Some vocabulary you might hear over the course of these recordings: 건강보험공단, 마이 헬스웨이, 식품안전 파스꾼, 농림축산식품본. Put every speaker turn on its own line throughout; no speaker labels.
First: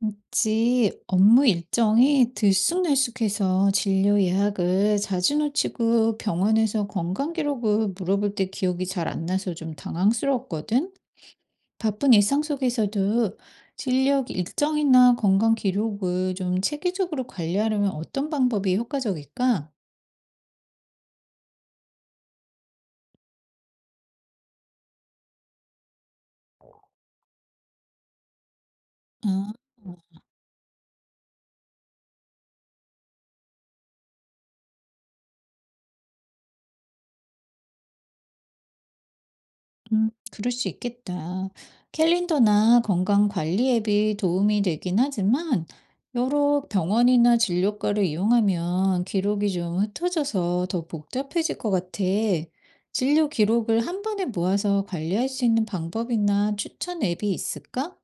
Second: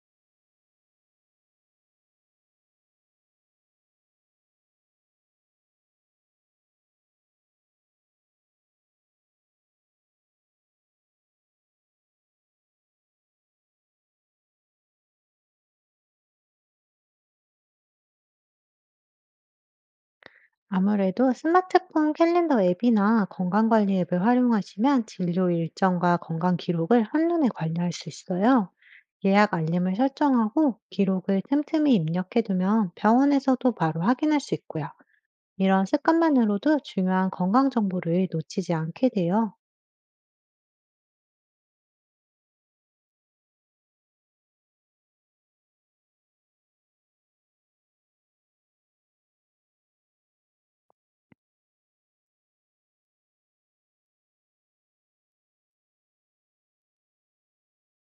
있지. 업무 일정이 들쑥날쑥해서 진료 예약을 자주 놓치고 병원에서 건강 기록을 물어볼 때 기억이 잘 안 나서 좀 당황스러웠거든. 바쁜 일상 속에서도 진료 일정이나 건강 기록을 좀 체계적으로 관리하려면 어떤 방법이 효과적일까?
아무래도 스마트폰 캘린더 앱이나 건강관리 앱을 활용하시면 진료 일정과 건강 기록을 한눈에 관리할 수 있어요.
아.
예약 알림을 설정하고 기록을 틈틈이 입력해두면 병원에서도 바로 확인할 수 있고요. 이런 습관만으로도 중요한 건강 정보를 놓치지 않게 돼요.
그럴 수 있겠다. 캘린더나 건강 관리 앱이 도움이 되긴 하지만, 여러 병원이나 진료과를 이용하면 기록이 좀 흩어져서 더 복잡해질 것 같아. 진료 기록을 한 번에 모아서 관리할 수 있는 방법이나 추천 앱이 있을까?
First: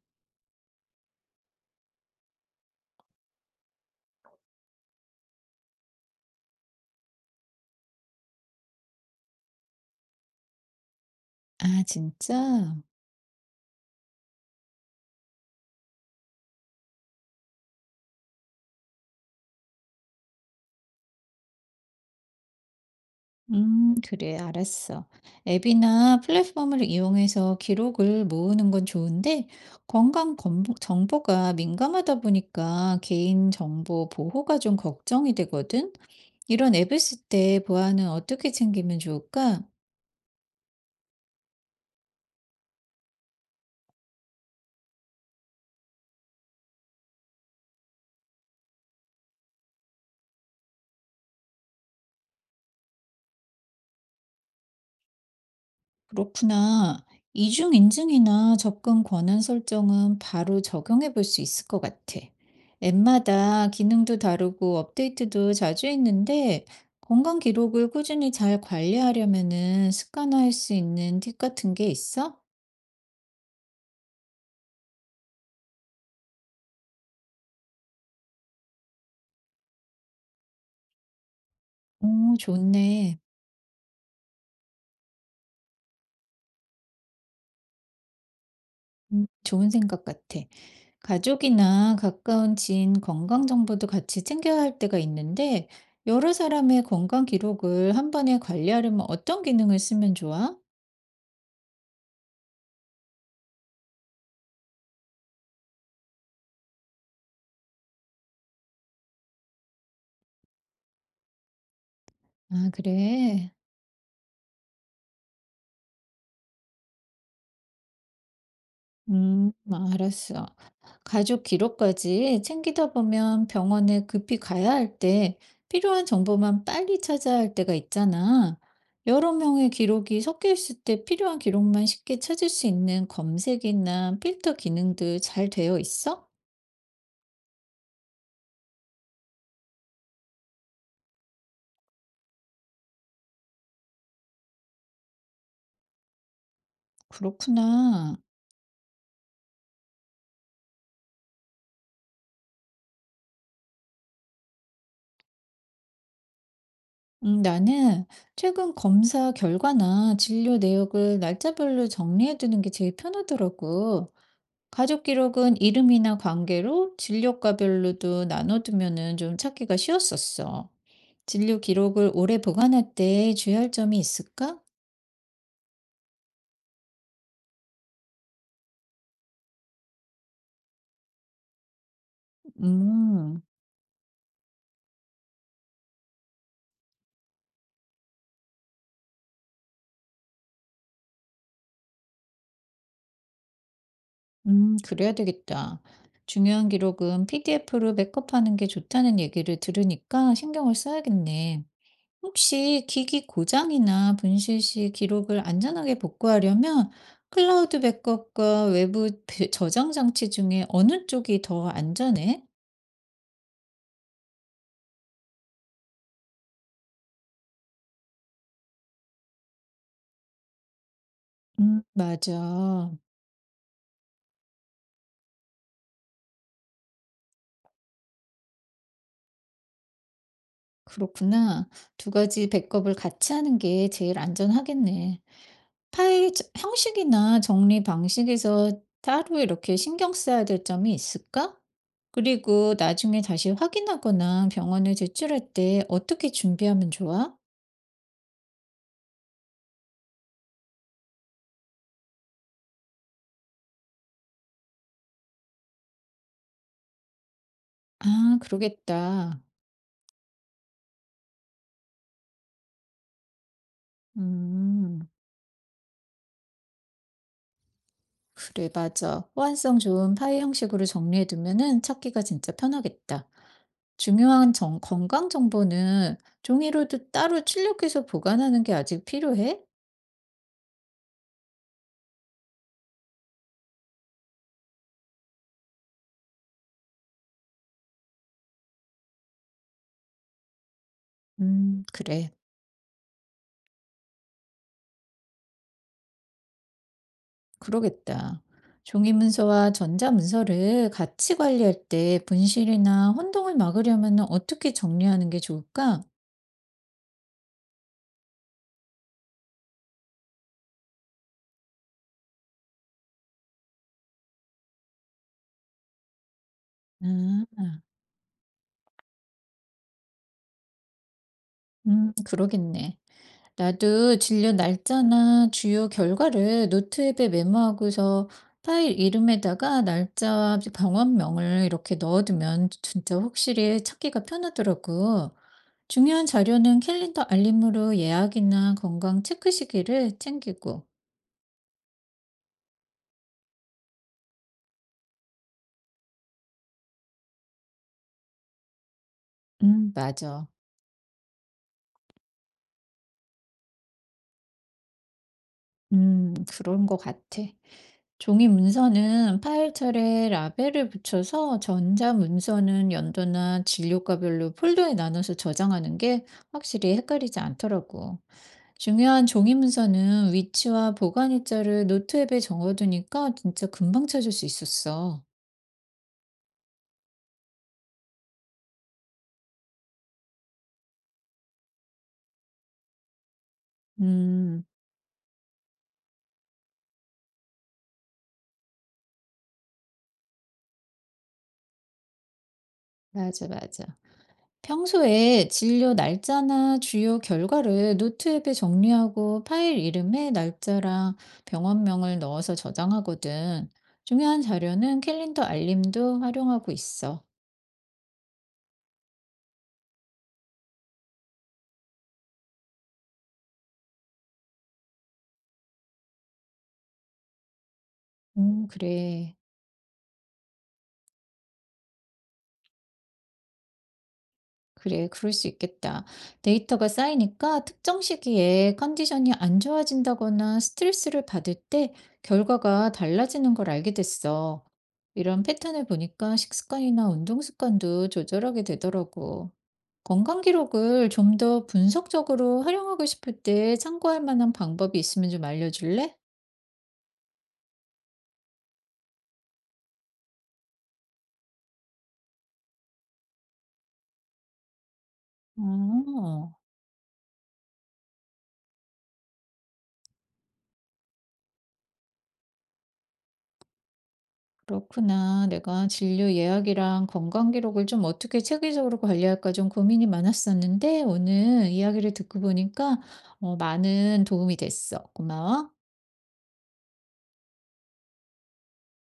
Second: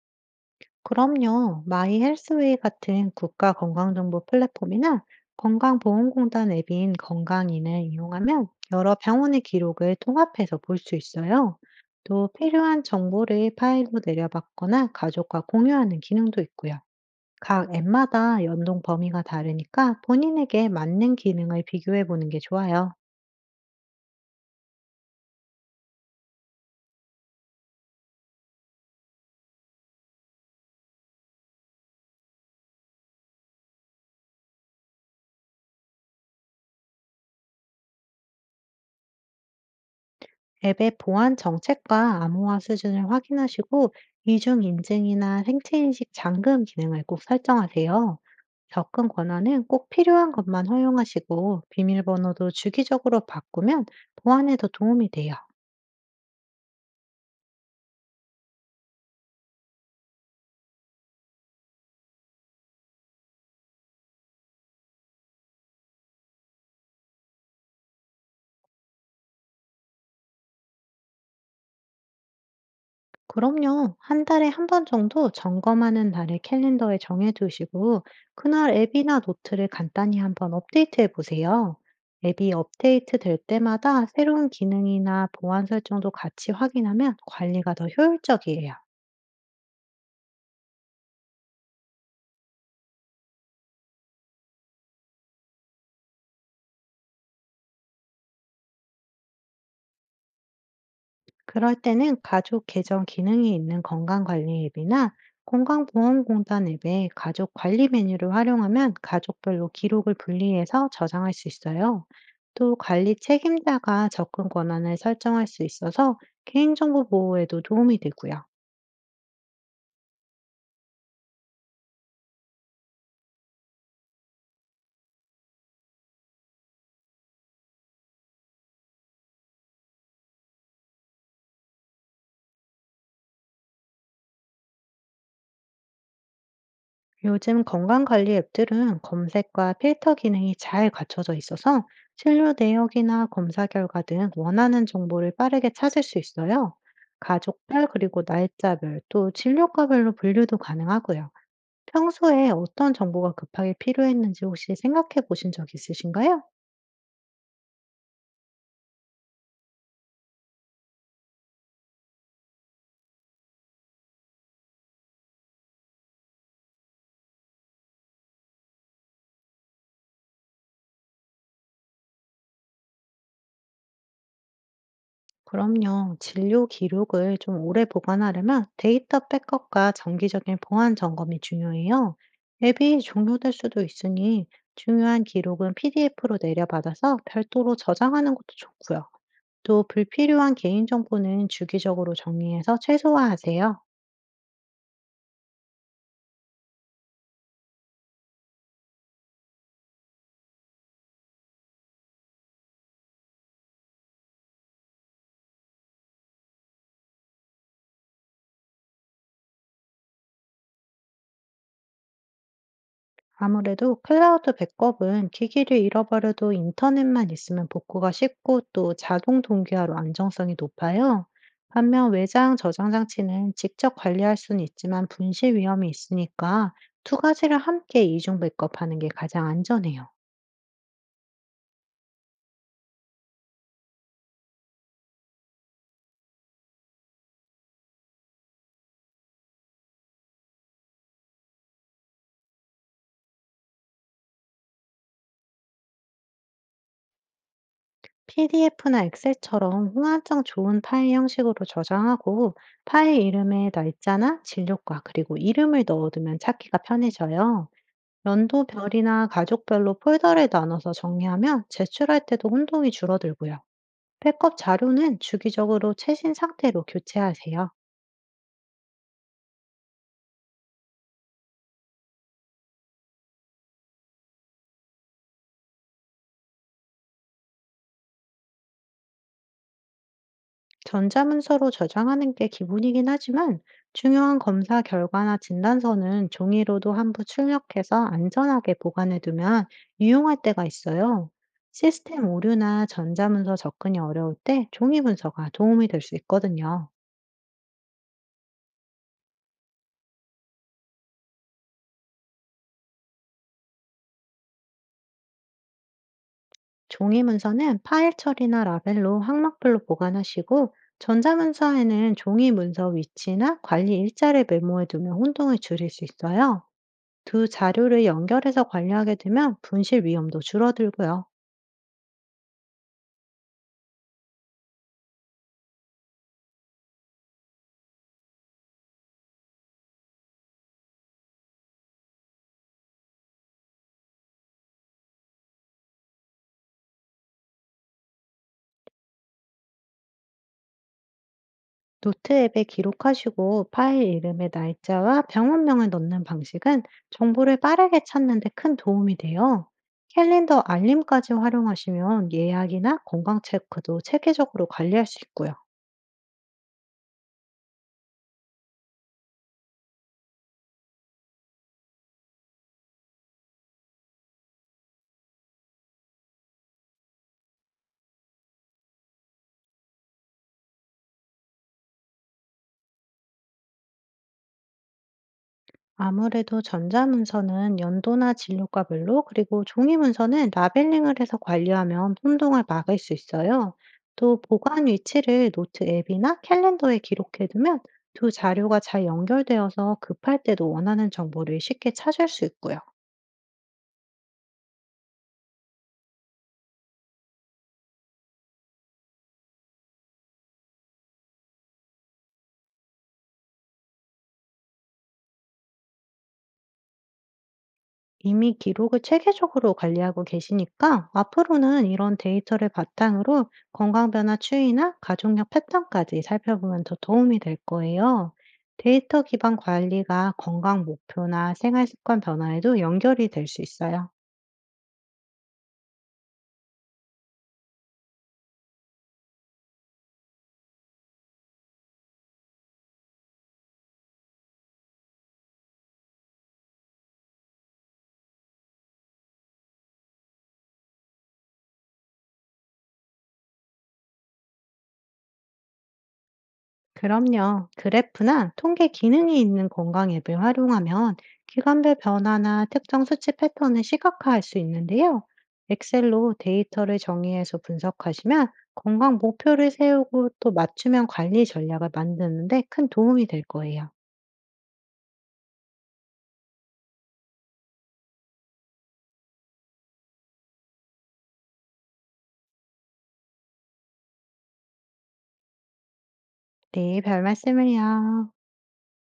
그럼요. 마이 헬스웨이 같은 국가 건강정보 플랫폼이나 건강보험공단 앱인 건강인을 이용하면 여러 병원의 기록을 통합해서 볼 수 있어요.
아,
또
진짜?
필요한 정보를 파일로 내려받거나 가족과 공유하는 기능도 있고요. 각 앱마다 연동 범위가 다르니까 본인에게 맞는 기능을 비교해 보는 게 좋아요.
그래, 알았어. 앱이나 플랫폼을 이용해서 기록을 모으는 건 좋은데, 건강 정보가 민감하다 보니까 개인정보 보호가 좀 걱정이 되거든? 이런 앱을 쓸 때 보안은 어떻게 챙기면 좋을까?
앱의 보안 정책과 암호화 수준을 확인하시고 이중 인증이나 생체 인식 잠금 기능을 꼭 설정하세요. 접근 권한은 꼭 필요한 것만 허용하시고, 비밀번호도 주기적으로 바꾸면 보안에 더 도움이 돼요.
그렇구나. 이중 인증이나 접근 권한 설정은 바로 적용해 볼 수 있을 것 같아. 앱마다 기능도 다르고 업데이트도 자주 있는데 건강 기록을 꾸준히 잘 관리하려면은 습관화할 수 있는 팁 같은 게 있어?
그럼요. 한 달에 한 번 정도 점검하는 날을 캘린더에 정해두시고, 그날 앱이나 노트를 간단히 한번 업데이트해 보세요.
오,
앱이 업데이트
좋네.
될 때마다 새로운 기능이나 보안 설정도 같이 확인하면 관리가 더 효율적이에요.
좋은 생각 같아. 가족이나 가까운 지인 건강 정보도 같이 챙겨야 할 때가 있는데 여러 사람의 건강 기록을 한 번에 관리하려면 어떤 기능을 쓰면 좋아?
그럴 때는 가족 계정 기능이 있는 건강관리 앱이나 건강보험공단 앱의 가족 관리 메뉴를 활용하면 가족별로 기록을 분리해서 저장할 수 있어요.
아,
또 관리
그래?
책임자가 접근 권한을 설정할 수 있어서 개인정보 보호에도 도움이 되고요.
알았어. 가족 기록까지 챙기다 보면 병원에 급히 가야 할 때 필요한 정보만 빨리 찾아야 할 때가 있잖아. 여러 명의 기록이 섞여 있을 때 필요한 기록만 쉽게 찾을 수 있는 검색이나 필터 기능도 잘 되어 있어?
요즘 건강관리 앱들은 검색과 필터 기능이 잘 갖춰져 있어서 진료 내역이나 검사 결과 등 원하는 정보를 빠르게 찾을 수 있어요. 가족별,
그렇구나.
그리고 날짜별, 또 진료과별로 분류도 가능하고요. 평소에 어떤 정보가 급하게 필요했는지 혹시 생각해 보신 적 있으신가요?
나는 최근 검사 결과나 진료 내역을 날짜별로 정리해두는 게 제일 편하더라고. 가족 기록은 이름이나 관계로 진료과별로도 나눠두면은 좀 찾기가 쉬웠었어. 진료 기록을 오래 보관할 때 주의할 점이 있을까?
그럼요. 진료 기록을 좀 오래 보관하려면 데이터 백업과 정기적인 보안 점검이 중요해요. 앱이
음.
종료될 수도 있으니 중요한 기록은 PDF로 내려받아서 별도로 저장하는 것도 좋고요. 또 불필요한 개인정보는 주기적으로 정리해서 최소화하세요.
그래야 되겠다. 중요한 기록은 PDF로 백업하는 게 좋다는 얘기를 들으니까 신경을 써야겠네. 혹시 기기 고장이나 분실 시 기록을 안전하게 복구하려면 클라우드 백업과 외부 저장 장치 중에 어느 쪽이 더 안전해?
아무래도 클라우드 백업은 기기를 잃어버려도 인터넷만 있으면 복구가 쉽고, 또 자동 동기화로 안정성이 높아요.
음,
반면 외장 저장
맞아.
장치는 직접 관리할 수는 있지만 분실 위험이 있으니까, 두 가지를 함께 이중 백업하는 게 가장 안전해요.
그렇구나. 두 가지 백업을 같이 하는 게 제일 안전하겠네. 파일 저 형식이나 정리 방식에서 따로 이렇게 신경 써야 될 점이 있을까? 그리고 나중에 다시 확인하거나 병원에 제출할 때 어떻게 준비하면 좋아?
PDF나 엑셀처럼 호환성 좋은 파일 형식으로 저장하고, 파일 이름에 날짜나 진료과 그리고 이름을 넣어두면 찾기가 편해져요.
아,
연도별이나
그러겠다.
가족별로 폴더를 나눠서 정리하면 제출할 때도 혼동이 줄어들고요. 백업
음.
자료는 주기적으로 최신 상태로 교체하세요.
그래, 맞아. 호환성 좋은 파일 형식으로 정리해 두면은 찾기가 진짜 편하겠다. 중요한 건강 정보는 종이로도 따로 출력해서 보관하는 게 아직 필요해?
전자문서로 저장하는 게 기본이긴 하지만, 중요한 검사 결과나 진단서는 종이로도 한부 출력해서 안전하게 보관해두면 유용할 때가 있어요. 시스템
그래.
오류나 전자문서 접근이 어려울 때 종이 문서가 도움이 될 수 있거든요.
그러겠다. 종이 문서와 전자 문서를 같이 관리할 때 분실이나 혼동을 막으려면 어떻게 정리하는 게 좋을까?
종이 문서는 파일 처리나 라벨로 항목별로 보관하시고, 전자문서에는 종이 문서 위치나 관리 일자를 메모해 두면 혼동을 줄일 수 있어요. 두
아.
자료를 연결해서 관리하게 되면 분실 위험도 줄어들고요.
그러겠네. 나도 진료 날짜나 주요 결과를 노트 앱에 메모하고서 파일 이름에다가 날짜와 병원명을 이렇게 넣어두면 진짜 확실히 찾기가 편하더라고. 중요한 자료는 캘린더 알림으로 예약이나 건강 체크 시기를 챙기고.
노트 앱에 기록하시고 파일 이름의 날짜와 병원명을 넣는 방식은 정보를 빠르게 찾는 데 큰 도움이 돼요.
맞아.
캘린더 알림까지 활용하시면 예약이나 건강 체크도 체계적으로 관리할 수 있고요.
그런 것 같아. 종이 문서는 파일철에 라벨을 붙여서 전자 문서는 연도나 진료과별로 폴더에 나눠서 저장하는 게 확실히 헷갈리지 않더라고. 중요한 종이 문서는 위치와 보관 일자를 노트 앱에 적어두니까 진짜 금방 찾을 수 있었어.
아무래도 전자문서는 연도나 진료과별로, 그리고 종이문서는 라벨링을 해서 관리하면 혼동을 막을 수 있어요. 또
음.
보관 위치를 노트 앱이나 캘린더에 기록해두면 두 자료가 잘 연결되어서 급할 때도 원하는 정보를 쉽게 찾을 수 있고요.
맞아, 맞아. 평소에 진료 날짜나 주요 결과를 노트 앱에 정리하고 파일 이름에 날짜랑 병원명을 넣어서 저장하거든. 중요한 자료는 캘린더 알림도 활용하고 있어.
이미 기록을 체계적으로 관리하고 계시니까 앞으로는 이런 데이터를 바탕으로 건강 변화 추이나 가족력 패턴까지 살펴보면 더 도움이 될 거예요. 데이터
그래.
기반 관리가 건강 목표나 생활 습관 변화에도 연결이 될 수 있어요.
그래, 그럴 수 있겠다. 데이터가 쌓이니까 특정 시기에 컨디션이 안 좋아진다거나 스트레스를 받을 때 결과가 달라지는 걸 알게 됐어. 이런 패턴을 보니까 식습관이나 운동 습관도 조절하게 되더라고. 건강 기록을 좀 더 분석적으로 활용하고 싶을 때 참고할 만한 방법이 있으면 좀 알려줄래?
그럼요. 그래프나 통계 기능이 있는 건강 앱을 활용하면 기간별 변화나 특정 수치 패턴을 시각화할 수 있는데요. 엑셀로
어,
데이터를 정의해서 분석하시면 건강 목표를 세우고 또 맞춤형 관리 전략을 만드는데 큰 도움이 될 거예요.
그렇구나. 내가 진료 예약이랑 건강 기록을 좀 어떻게 체계적으로 관리할까 좀 고민이 많았었는데 오늘 이야기를 듣고 보니까 많은 도움이 됐어. 고마워.
네, 별 말씀을요.